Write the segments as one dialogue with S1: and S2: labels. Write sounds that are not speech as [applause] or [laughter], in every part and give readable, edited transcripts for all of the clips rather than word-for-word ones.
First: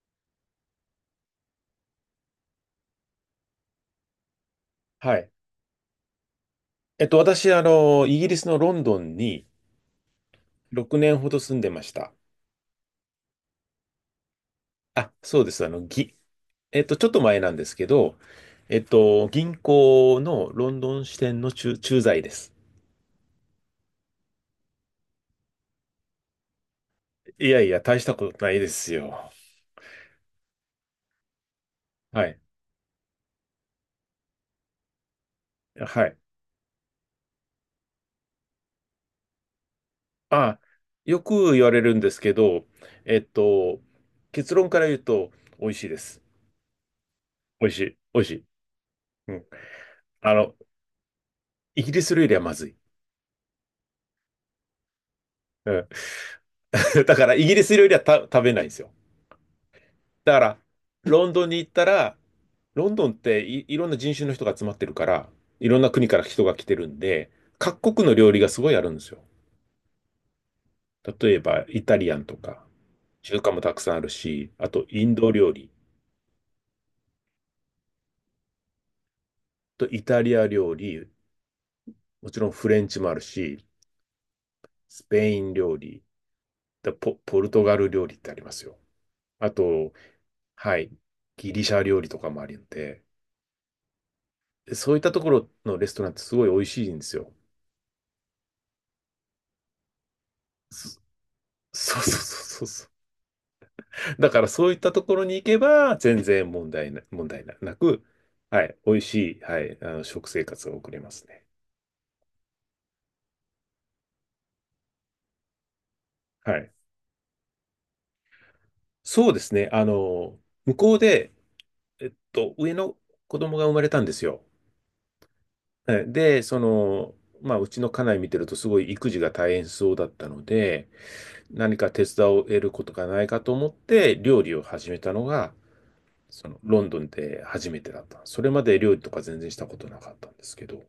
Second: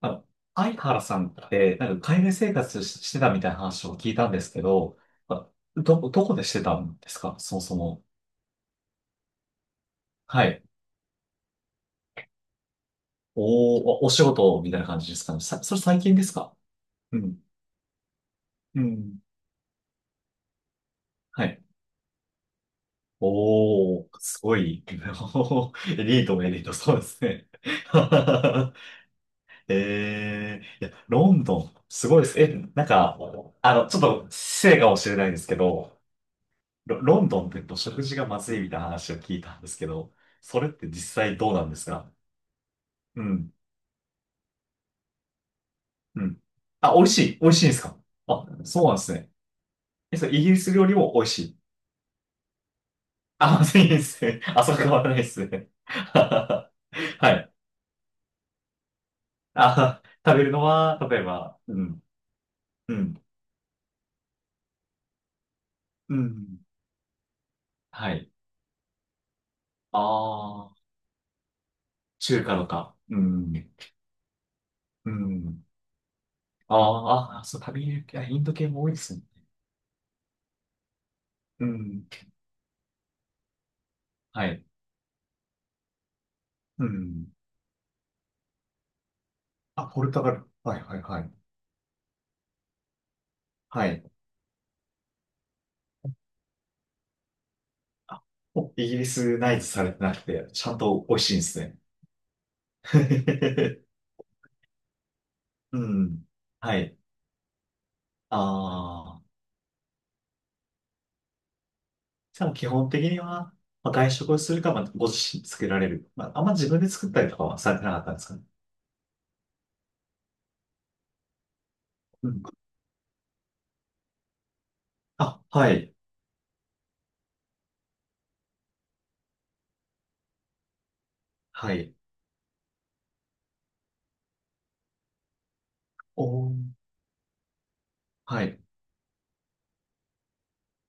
S1: あの、相原さんって、なんか海外生活してたみたいな話を聞いたんですけど、
S2: はい。
S1: あどこでしてたんですか
S2: 私、
S1: そもそも？
S2: イギリスのロンドンに
S1: はい。
S2: 6年ほど住んでました。
S1: おー、お仕事みたいな感じ
S2: あ、
S1: ですか
S2: そ
S1: ね。
S2: うです。あ
S1: そ
S2: の、
S1: れ最近
S2: ぎ、
S1: ですか？
S2: えっと、ちょっ
S1: う
S2: と前
S1: ん。
S2: なんですけど、
S1: うん。
S2: 銀行のロンドン支店
S1: は
S2: の
S1: い。
S2: 駐在です。
S1: おー、すごい。[laughs] エリートもエリート、そうです
S2: い
S1: ね。
S2: やい
S1: [laughs]
S2: や、大したことないですよ。
S1: いや、ロンドン、すごい
S2: は
S1: です。
S2: い。
S1: なんか、ちょっと失礼かもしれないんですけど、
S2: はい。
S1: ロンドンってと食事がまずいみたいな話を聞いたんですけど、そ
S2: あ、
S1: れって実
S2: よ
S1: 際ど
S2: く
S1: う
S2: 言
S1: なん
S2: わ
S1: で
S2: れ
S1: す
S2: るんで
S1: か？
S2: すけど、えっ
S1: うん、
S2: と、結論から言うと、美味しいです。
S1: うん。あ、美味しい、美味し
S2: 美
S1: いん
S2: 味
S1: で
S2: し
S1: すか？
S2: い。美味しい。
S1: あ、そうなんですね。
S2: うん。
S1: それ
S2: あ
S1: イギ
S2: の、
S1: リス料理も美味しい。
S2: イギリス料理はまずい。
S1: あ、まずいですね。あ、そこはないですね。
S2: うん。
S1: [laughs] は
S2: [laughs] だから、イ
S1: い。
S2: ギリス料理はた食べないんですよ。
S1: あ、
S2: だ
S1: 食
S2: か
S1: べる
S2: ら、
S1: のは、例え
S2: ロンドンに
S1: ば、
S2: 行っ
S1: う
S2: た
S1: ん、
S2: ら、ロン
S1: う
S2: ドンっ
S1: ん、
S2: てい、いろんな人種の人が集まってるから、いろんな国
S1: う
S2: から人が来
S1: ん。
S2: てるんで、各国
S1: は
S2: の
S1: い。
S2: 料理がすごいあるんですよ。
S1: ああ、
S2: 例えば、イタリアンと
S1: 中華
S2: か、
S1: とか。う
S2: 中華
S1: ん、
S2: もたくさんあるし、あと、イ
S1: う
S2: ンド料
S1: ん。
S2: 理
S1: あーあ、そう、食べる、あインド系も多いですね。
S2: とイタリア料理、
S1: うん。
S2: もちろんフレンチもあるし、
S1: はい。
S2: スペイン料理、
S1: うん。
S2: ポルトガル料理ってありますよ。あ
S1: あ、
S2: と、
S1: ポルトガル。は
S2: は
S1: い
S2: い、
S1: はいはい。
S2: ギリシャ料理とかもあるんで、
S1: はい。
S2: そういったところのレストランってすごい美味しいんですよ。
S1: お、イギリスナイズされてなくて、ちゃん
S2: そ
S1: と美味しいんですね。
S2: そうそうそうそう
S1: [laughs]
S2: だからそういったところに行け
S1: う
S2: ば、全
S1: ん。
S2: 然問
S1: は
S2: 題
S1: い。
S2: な、問題なく、
S1: あ
S2: はい、美味し
S1: あ。
S2: い、はい、食生活が送れますね。
S1: でも基本的には、まあ、外食をするか、まあ、ご自身で作られる。まあ、あんま
S2: は
S1: 自
S2: い。
S1: 分で作ったりとかはされてなかったんですかね。
S2: そうですね。向こうで、
S1: うん。
S2: 上の子供が生まれたんですよ。
S1: あ、はい。
S2: その、まあ、うちの家内見てるとすごい育児が大変そうだったので、
S1: は
S2: 何か
S1: い。
S2: 手伝を得ることがないかと思って料理を始めたのが、そ
S1: お
S2: の
S1: ー。
S2: ロンドンで初めてだった。そ
S1: は
S2: れ
S1: い。
S2: まで料理とか全然したことなかったんですけど。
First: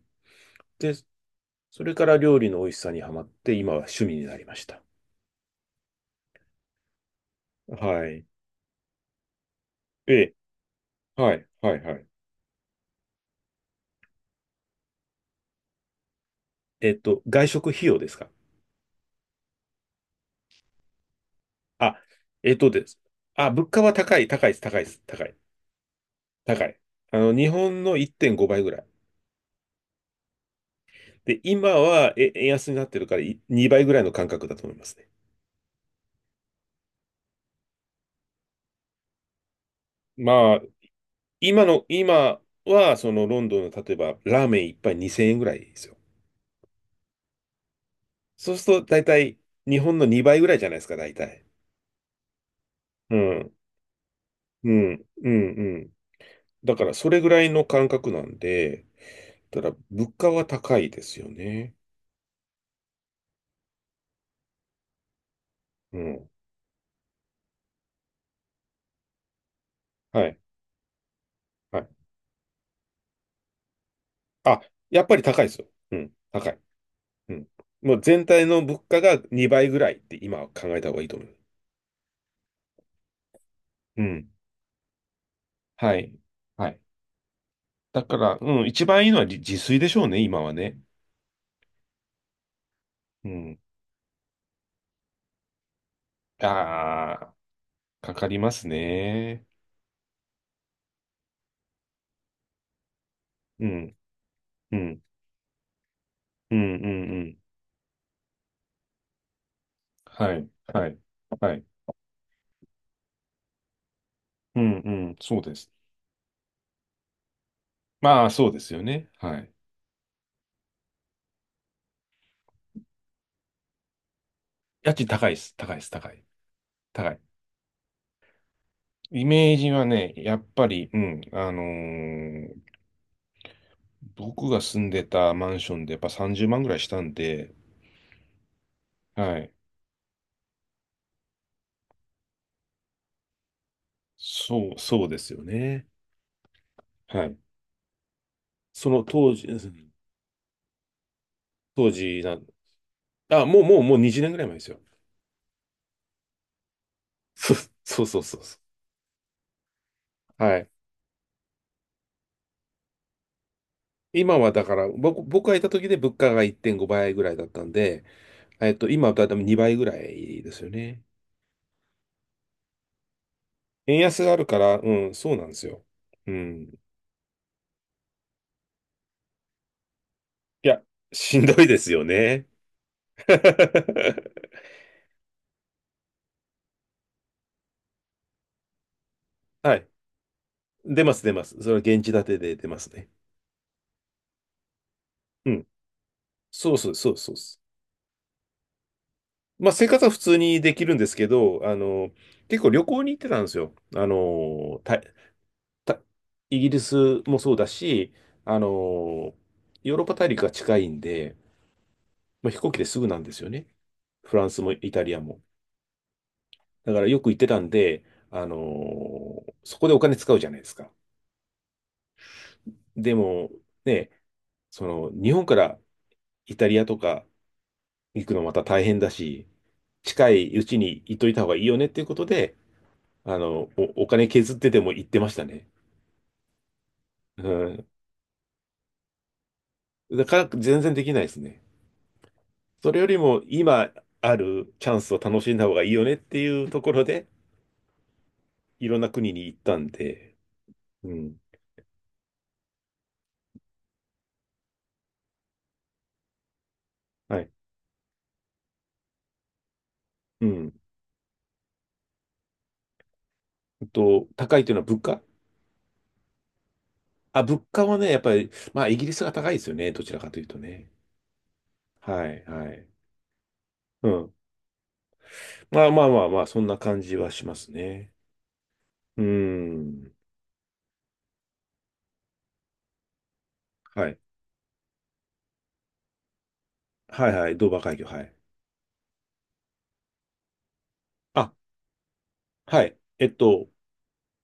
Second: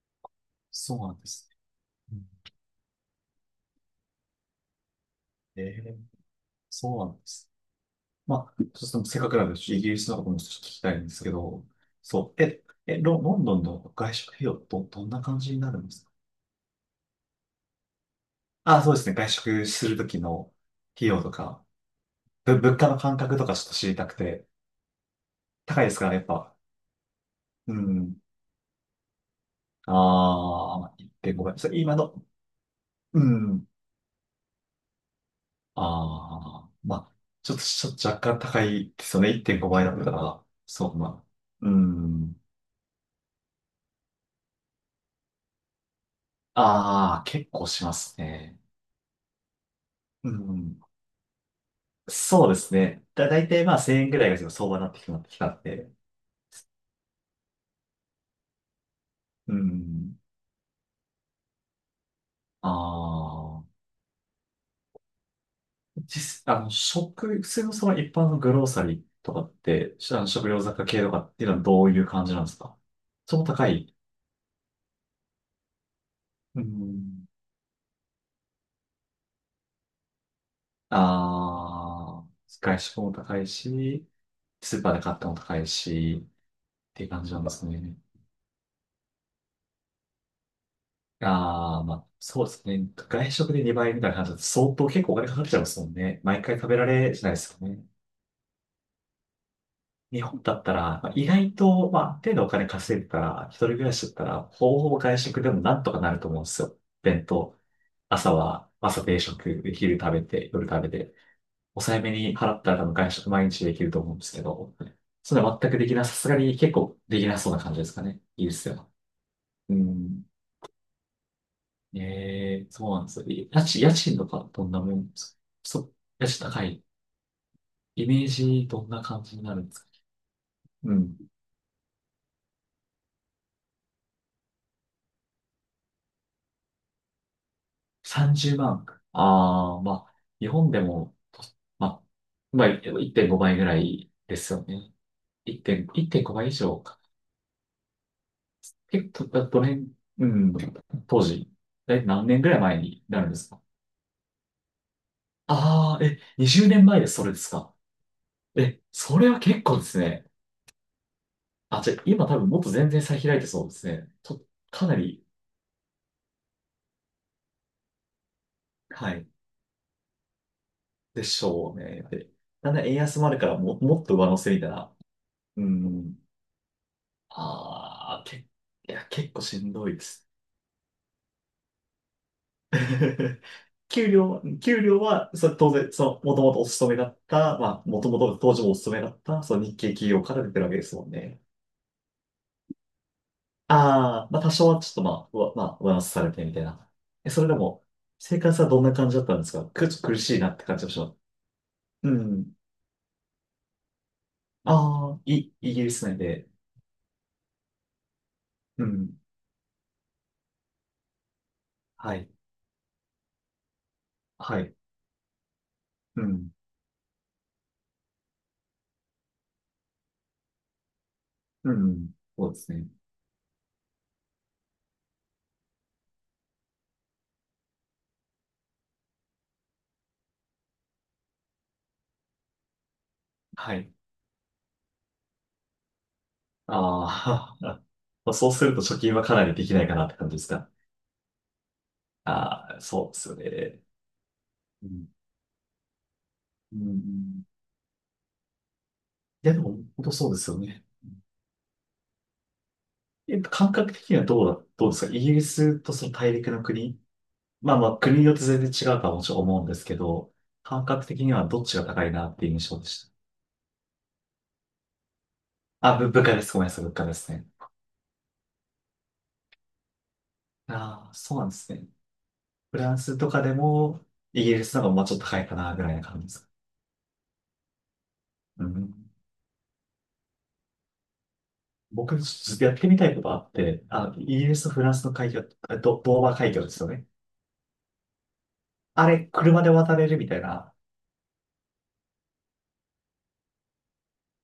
S2: で、
S1: そうなんですね。
S2: それから
S1: う
S2: 料
S1: ん。
S2: 理の美味しさにはまって、今は趣味になりました。
S1: えー、そうなんですね。
S2: はい。
S1: まあ、ちょっとせっかくなんで、イギリスの
S2: え
S1: こと
S2: え、
S1: も少し聞きたいんですけ
S2: はい、
S1: ど、
S2: はい、はい。
S1: そう、ロンドンの外食費用、どんな感じになるんですか？
S2: 外食費用ですか？
S1: あ、そうですね、外食するときの費用とか、
S2: あ、えっと
S1: 物
S2: で
S1: 価の
S2: す。
S1: 感覚と
S2: あ、
S1: かちょ
S2: 物
S1: っと
S2: 価
S1: 知
S2: は
S1: りたく
S2: 高い、
S1: て、
S2: 高いです、高いです、高い、
S1: 高いですか、やっぱ？
S2: 高い。あの、日
S1: う
S2: 本の
S1: ん。
S2: 1.5倍ぐらい。
S1: ああ、1.5
S2: で、
S1: 倍。
S2: 今
S1: それ今
S2: は、
S1: の、
S2: え、円安になってるか
S1: う
S2: らい
S1: ん。
S2: 2倍ぐらいの感覚だと思いますね。
S1: ああ、まあ、ちょっと若干高いですよね、1.5倍だったら。
S2: まあ、
S1: そう、まあ、
S2: 今
S1: う
S2: の、
S1: ん。
S2: 今は、そのロンドンの例えば、ラーメン一杯2000円ぐらいですよ。
S1: ああ、結構します
S2: そう
S1: ね。
S2: すると、大体、日本の
S1: う
S2: 2倍ぐらいじゃない
S1: ん。
S2: ですか、大体。
S1: そうですね。
S2: う
S1: だい
S2: ん、
S1: たいまあ1000円ぐらいが
S2: う
S1: 相場にな
S2: ん、
S1: ってきまっ
S2: う
S1: てきたん
S2: ん、う
S1: で。
S2: ん。だからそれぐらいの感覚なんで、
S1: う
S2: ただ物
S1: ん。
S2: 価は高いですよね。
S1: ああ。
S2: うん。
S1: 実、あの、食、普通のその一般のグローサリーとかって、しあ
S2: は
S1: の
S2: い。
S1: 食料雑貨系とかっていうのは
S2: は
S1: ど
S2: い。
S1: ういう感じなんですか？その、高い？
S2: あ、やっぱり高いですよ。うん。高い。
S1: うん。
S2: うん。もう全体の物価が2倍ぐらいって今は考えた方がいいと思う。
S1: ああ。外食も高い
S2: う
S1: し、
S2: ん。
S1: スーパーで買ったも高い
S2: はい。
S1: し、
S2: はい。
S1: っていう感じなんですね。
S2: だから、うん、一番いいのは自炊でしょうね、今はね。
S1: ああ、まあ、そうですね。
S2: う
S1: 外食
S2: ん。
S1: で2倍みたいな感じだと相当結構お金かかっちゃいますもんね。毎回食べられ
S2: あ
S1: しない
S2: あ、
S1: ですよね。
S2: かかりますね。
S1: 日本だったら、まあ意外と、まあ、ある程度お金稼いでたら、一
S2: う
S1: 人暮ら
S2: ん。
S1: しだったら、ほ
S2: う
S1: ぼほぼ
S2: ん。
S1: 外食でもなんとかなると思うんで
S2: う
S1: す
S2: ん。う
S1: よ。
S2: ん。う
S1: 弁
S2: ん。
S1: 当。朝は、朝定食、昼食べ
S2: はい。
S1: て、夜食
S2: は
S1: べ
S2: い。
S1: て、
S2: はい。
S1: 抑えめに払ったら多分外食毎日できると思うんですけ
S2: う
S1: ど、
S2: ん。うん。
S1: そ
S2: そう
S1: れ
S2: で
S1: は全
S2: す。
S1: くできなさすがに結構できなそうな感じですかね。
S2: まあ、
S1: いい
S2: そう
S1: で
S2: で
S1: す
S2: すよ
S1: よ。
S2: ね。はい。
S1: うん。ええ、そうなんですよ。家賃とかどんなも
S2: 家賃
S1: んで
S2: 高い
S1: す
S2: で
S1: か？
S2: す。高い
S1: そ
S2: です。
S1: う、
S2: 高い。
S1: 家賃高い。
S2: 高い。
S1: イメージどんな感
S2: イ
S1: じにな
S2: メー
S1: るん
S2: ジ
S1: です
S2: は
S1: か？
S2: ね、やっぱり、
S1: う
S2: う
S1: ん。
S2: ん、僕が住んでたマンションでやっぱ30万ぐらいしたんで、
S1: 30万。
S2: はい。
S1: ああ、まあ、日本でも、と、まあ、まあ、1.5倍ぐらいですよ
S2: そう、
S1: ね。
S2: そうですよね。
S1: 1.5、1.5倍以上か。
S2: はい。その
S1: 結構、
S2: 当
S1: ど
S2: 時、う
S1: どの
S2: ん
S1: 辺、うん、当時、
S2: 当時
S1: 何
S2: な、
S1: 年ぐらい前になるんで
S2: あ、
S1: すか？
S2: もう20年ぐらい前ですよ。
S1: ああー、20年前でそれ
S2: [laughs]
S1: です
S2: そう、
S1: か？
S2: そうそうそうそ
S1: それは結構ですね。
S2: う。はい。
S1: あ、じゃあ、今多分もっと全然差開いてそうですね。
S2: 今
S1: と、
S2: はだから、
S1: かなり、
S2: 僕がいた時で物価が1.5倍ぐらいだったんで、今
S1: は
S2: はだ
S1: い、
S2: いたい2倍ぐらいですよね。
S1: でしょうね。で、だんだん円安もあるからも、
S2: 円
S1: もっと
S2: 安
S1: 上
S2: があ
S1: 乗
S2: る
S1: せ
S2: か
S1: みたい
S2: ら、う
S1: な、
S2: ん、そうなんです
S1: う
S2: よ。
S1: ん、
S2: うん。
S1: ああ、いや、結構しんどいです。
S2: いや、しんどいですよね。
S1: [laughs] 給料、
S2: [laughs]
S1: 給料は、それ当然、その、もともとお勤めだった、まあ、もともと当時もお勤めだった、その
S2: は
S1: 日
S2: い。
S1: 系企業から出てるわけです
S2: 出
S1: もん
S2: ます、出
S1: ね。
S2: ます。それは現地建てで出ますね。
S1: ああ、まあ、多少はちょっとまあ、う
S2: う
S1: わ、ま
S2: ん。
S1: あ、上乗せされてみたい
S2: そう
S1: な。
S2: そう、そうそうで
S1: それで
S2: す。
S1: も、生活はどんな感じだったんですか？
S2: まあ、生
S1: ちょっ
S2: 活
S1: と
S2: は
S1: 苦
S2: 普
S1: し
S2: 通
S1: いなっ
S2: に
S1: て
S2: で
S1: 感
S2: き
S1: じで
S2: る
S1: し
S2: ん
S1: た。
S2: です
S1: う。
S2: けど、あ
S1: う
S2: の、
S1: ん。
S2: 結構旅行に行ってたんですよ。あの、た、
S1: ああ、イギリ
S2: た、
S1: ス内で。
S2: イギリスもそうだし、あ
S1: うん。
S2: の、ヨーロッパ大陸が近いんで、
S1: はい。
S2: まあ、飛行機ですぐなんですよね。フラン
S1: は
S2: スも
S1: い。
S2: イタリアも。
S1: うん。
S2: だからよく行ってたんで、あの、そこでお金使うじゃないですか。
S1: うん。そうですね。
S2: でも、ね、その、日本からイタリアとか行くのまた大変だし、近いうちに行っといた方がいいよねっていうことで、あの、
S1: はい。
S2: お金削ってでも行ってましたね。う
S1: ああ。
S2: ん。
S1: [laughs] まあそうすると貯金はかなりできないかなって
S2: だ
S1: 感
S2: か
S1: じで
S2: ら
S1: すか？
S2: 全然できないですね。
S1: ああ、
S2: それよ
S1: そうで
S2: り
S1: すよ
S2: も
S1: ね。
S2: 今ある
S1: う
S2: チャン
S1: ん。
S2: スを楽しんだ方がいいよねっていう
S1: う
S2: ところで、
S1: ん。
S2: いろんな国に
S1: いや、
S2: 行っ
S1: でも、
S2: たん
S1: 本当そう
S2: で、
S1: ですよね。
S2: うん。
S1: 感覚的にはどうですかイギリスとその大陸の国？
S2: はい。
S1: まあまあ、国によって全然違うとはもちろん思うんですけど、
S2: うん。
S1: 感覚的にはどっちが高いなっていう印象でし
S2: えっと、高いというのは物価？
S1: た。あ、物価です。ごめんなさい、物価です
S2: あ、
S1: ね。
S2: 物価はね、やっぱり、まあ、イギリスが高いですよね。どちらかというとね。
S1: ああ、そうなんですね。
S2: はい、は
S1: フ
S2: い。
S1: ランスとかでも、
S2: うん。
S1: イギリスの方がまあちょっと高いかな、ぐ
S2: まあ
S1: らいな
S2: まあ
S1: 感
S2: ま
S1: じで
S2: あま
S1: す
S2: あ、
S1: か？
S2: そんな感じはしますね。
S1: うん。
S2: うん。
S1: 僕、ちょっとやってみたいことあって、
S2: は
S1: あ、
S2: い。
S1: イギリスとフランスの海峡、ドーバー海峡ですよね。
S2: はいはい。ドーバー海峡。はい。
S1: あれ、車で渡れるみたいな。
S2: あ、はい。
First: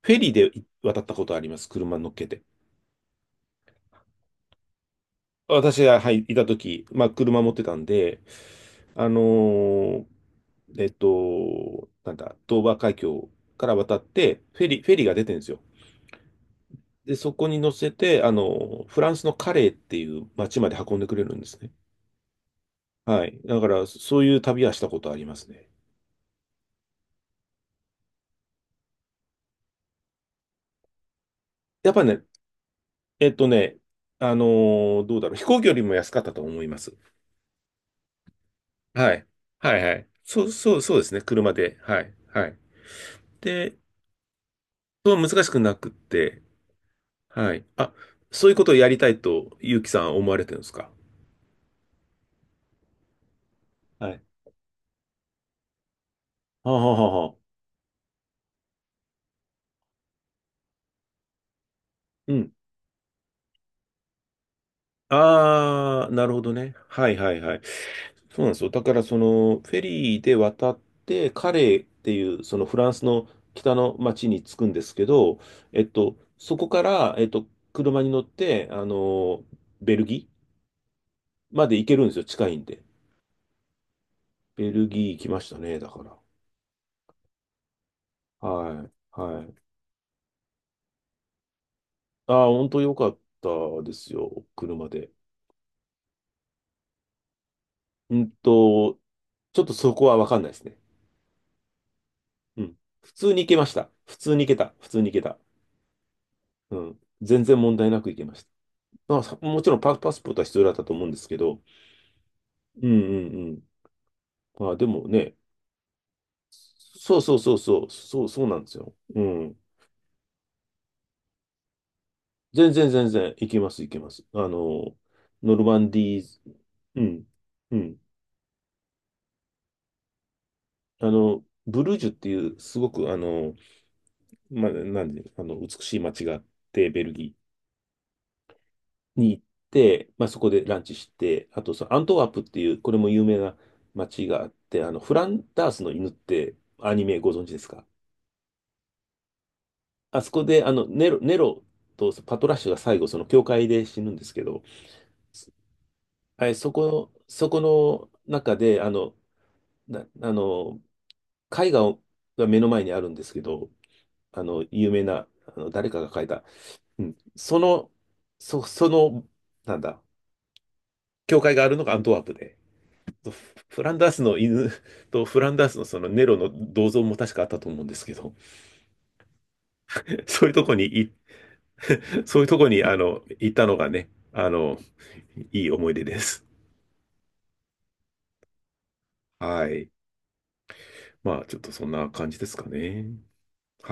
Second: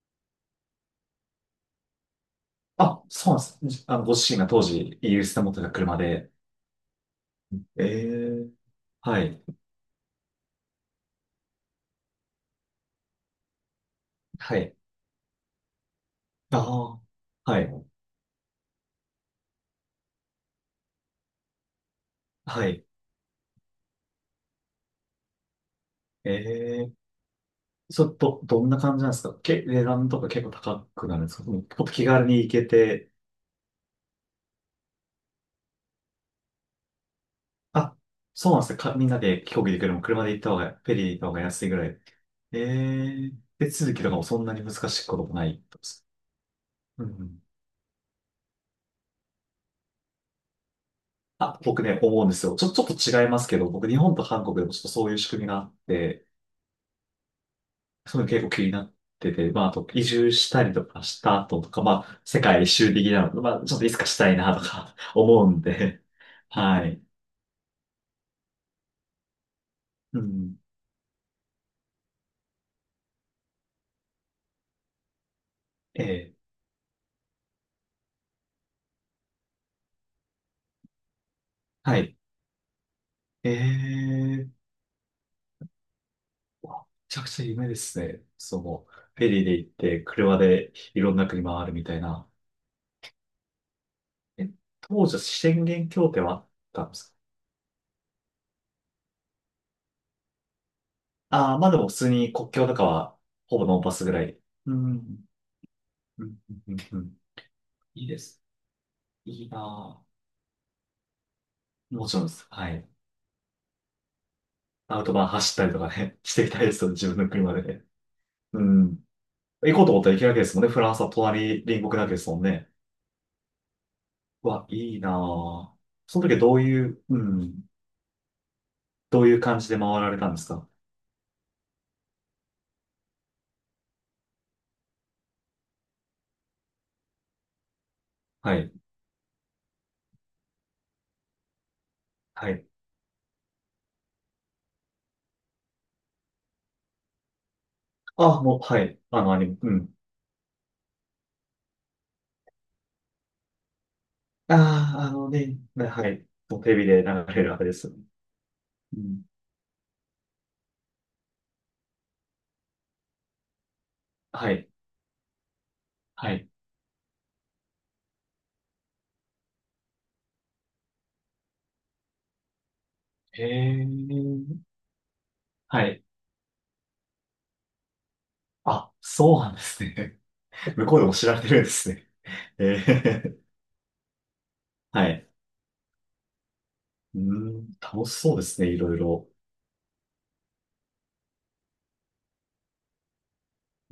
S2: フェリーで渡ったことあります。車乗っけて。
S1: あ、そうなんです。ご自身が当時、イギリスで持ってた
S2: 私
S1: 車
S2: が、はい、
S1: で。
S2: いたとき、まあ、車持ってたん
S1: え
S2: で、
S1: え。
S2: あの
S1: はい。
S2: ーなんだ、ドーバー海峡から渡って、
S1: はい。
S2: フェリーが出てるんですよ。
S1: あ
S2: で、そこ
S1: あ、
S2: に
S1: は
S2: 乗
S1: い。
S2: せて、あの、フランスのカレーっていう町まで運んでくれるんですね。
S1: はい。
S2: はい。だから、そういう旅はしたことありますね。
S1: ええ。ちょっと、どんな感じなんですか？値段とか結構高くなるんですか？もうちょっと
S2: やっぱ
S1: 気
S2: ね、
S1: 軽に行けて。
S2: えっとね、あのどうだろう、飛行機よりも安かったと思います。
S1: あ、そうなんですね。みん
S2: は
S1: な
S2: い。
S1: で飛行機
S2: は
S1: で行く
S2: い
S1: よ
S2: は
S1: りも
S2: い。
S1: 車で行
S2: そ
S1: った
S2: う、
S1: 方が、
S2: そう、
S1: フ
S2: そ
S1: ェ
S2: う
S1: リ
S2: で
S1: ーで
S2: す
S1: 行
S2: ね。
S1: った方が
S2: 車
S1: 安いぐ
S2: で。
S1: らい。
S2: はい。はい。
S1: ええ。手
S2: で、
S1: 続きとかもそんなに難しいこ
S2: そう
S1: とも
S2: 難
S1: な
S2: しく
S1: い。
S2: なくって、
S1: うん。
S2: はい。あ、そういうことをやりたいと、ゆうきさん思われてるんですか？
S1: あ、僕ね、思うんですよ。ちょっと違いますけど、僕日
S2: は
S1: 本
S2: い。
S1: と韓国でもちょっとそういう仕組みがあって、
S2: はあ、はあはあはあ、
S1: そういうの結構気になってて、まあ、あと移住したりとかした後とか、まあ、
S2: う
S1: 世
S2: ん。
S1: 界一周的なの、まあ、ちょっといつかしたいなとか [laughs] 思うんで、
S2: ああ、なるほどね。
S1: はい。
S2: はいはいはい。そうなんですよ。だから、その、フェリ
S1: う
S2: ーで
S1: ん。
S2: 渡って、カレーっていう、そのフランスの北の町に着くんですけど、えっ
S1: え
S2: と、
S1: え、
S2: そこから、車に乗って、あの、ベルギーまで行け
S1: は
S2: るんで
S1: い。
S2: すよ。近いんで。
S1: ええ、
S2: ベルギー行きましたね、だから。
S1: わめちゃくちゃ夢ですね。その、
S2: はい。
S1: フェリ
S2: は
S1: ーで
S2: い。
S1: 行って、車でいろんな国回るみたいな。
S2: ああ、本当良かったですよ、
S1: え、
S2: 車
S1: 当
S2: で。
S1: 時は宣言協定はあったんですか？
S2: うんと、ちょっとそこはわかんないですね。
S1: ああ、まあでも普通に国
S2: う
S1: 境と
S2: ん。
S1: か
S2: 普
S1: は、
S2: 通に行け
S1: ほ
S2: ま
S1: ぼ
S2: し
S1: ノー
S2: た。
S1: パスぐ
S2: 普
S1: ら
S2: 通
S1: い。
S2: に行けた。
S1: う
S2: 普通に行け
S1: ん。
S2: た。
S1: うん。う
S2: う
S1: ん。う
S2: ん。
S1: ん。
S2: 全然問題な
S1: いい
S2: く行
S1: で
S2: けま
S1: す。
S2: した。まあ、さ
S1: いい
S2: もちろん
S1: な
S2: パスポートは必要だったと思うんですけど、
S1: ぁ。もちろんです。は
S2: う
S1: い。
S2: んうんうん。まあ、で
S1: アウ
S2: も
S1: トバーン
S2: ね、
S1: 走ったりとかね、[laughs] していきたいですよ、自
S2: そ
S1: 分
S2: う
S1: の
S2: そうそ
S1: 車
S2: う
S1: で
S2: そ
S1: ね。
S2: う、そう、そうなん
S1: う
S2: ですよ。
S1: ん。
S2: うん。
S1: 行こうと思ったら行けるわけですもんね。フランスは隣国なわけですもんね。
S2: 全然全然行けます、行けます。あ
S1: うわ、
S2: の、
S1: いいな
S2: ノルマ
S1: ぁ。
S2: ンディ
S1: その時は
S2: ー、
S1: どうい
S2: う
S1: う、う
S2: ん、
S1: ん。
S2: うん。
S1: どういう感じで回られたんですか？
S2: あの、ブルージュっていう、すごく、あの、まあ、なんで、あの、美しい街があって、ベルギ
S1: はい。
S2: ーに行って、まあ、そこでランチして、あと、そのアントワープっ
S1: は
S2: て
S1: い。
S2: いう、これも有名な街があって、あの、フランダースの犬ってアニメご存知ですか？
S1: あ、もう、はい。あの、アニメ。うん。
S2: あそこで、あの、ネロとパトラッシュが最後、その教会で死ぬんですけど、
S1: ああ、あのね、はい。
S2: はい、
S1: もうテレビで流れ
S2: そ
S1: るあ
S2: こ
S1: れです。
S2: の中で、あ
S1: う
S2: の、
S1: ん。
S2: な、あの、絵画をが目の前にあるんですけど、あ
S1: は
S2: の、
S1: い。
S2: 有名な、あの、誰かが描い
S1: は
S2: た。
S1: い。
S2: うん。その、なんだ、教会があるのがアントワープで、フ
S1: へ
S2: フランダースの
S1: え。
S2: 犬 [laughs] とフランダース
S1: は
S2: のそ
S1: い。
S2: のネロの銅像も確かあったと思うんですけど、
S1: あ、そうなんですね。
S2: [laughs] そういうとこ
S1: [laughs]
S2: に
S1: 向こうで
S2: い、
S1: も知られてるんですね。
S2: [laughs] そういうとこ
S1: え
S2: に、あの、
S1: え。
S2: 行ったのがね、あの、
S1: はい。
S2: いい思い出です。
S1: うーん、楽しそうですね、いろいろ。
S2: はい。まあ、ちょっとそんな感じですかね。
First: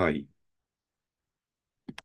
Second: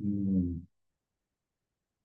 S1: う
S2: い。
S1: ん。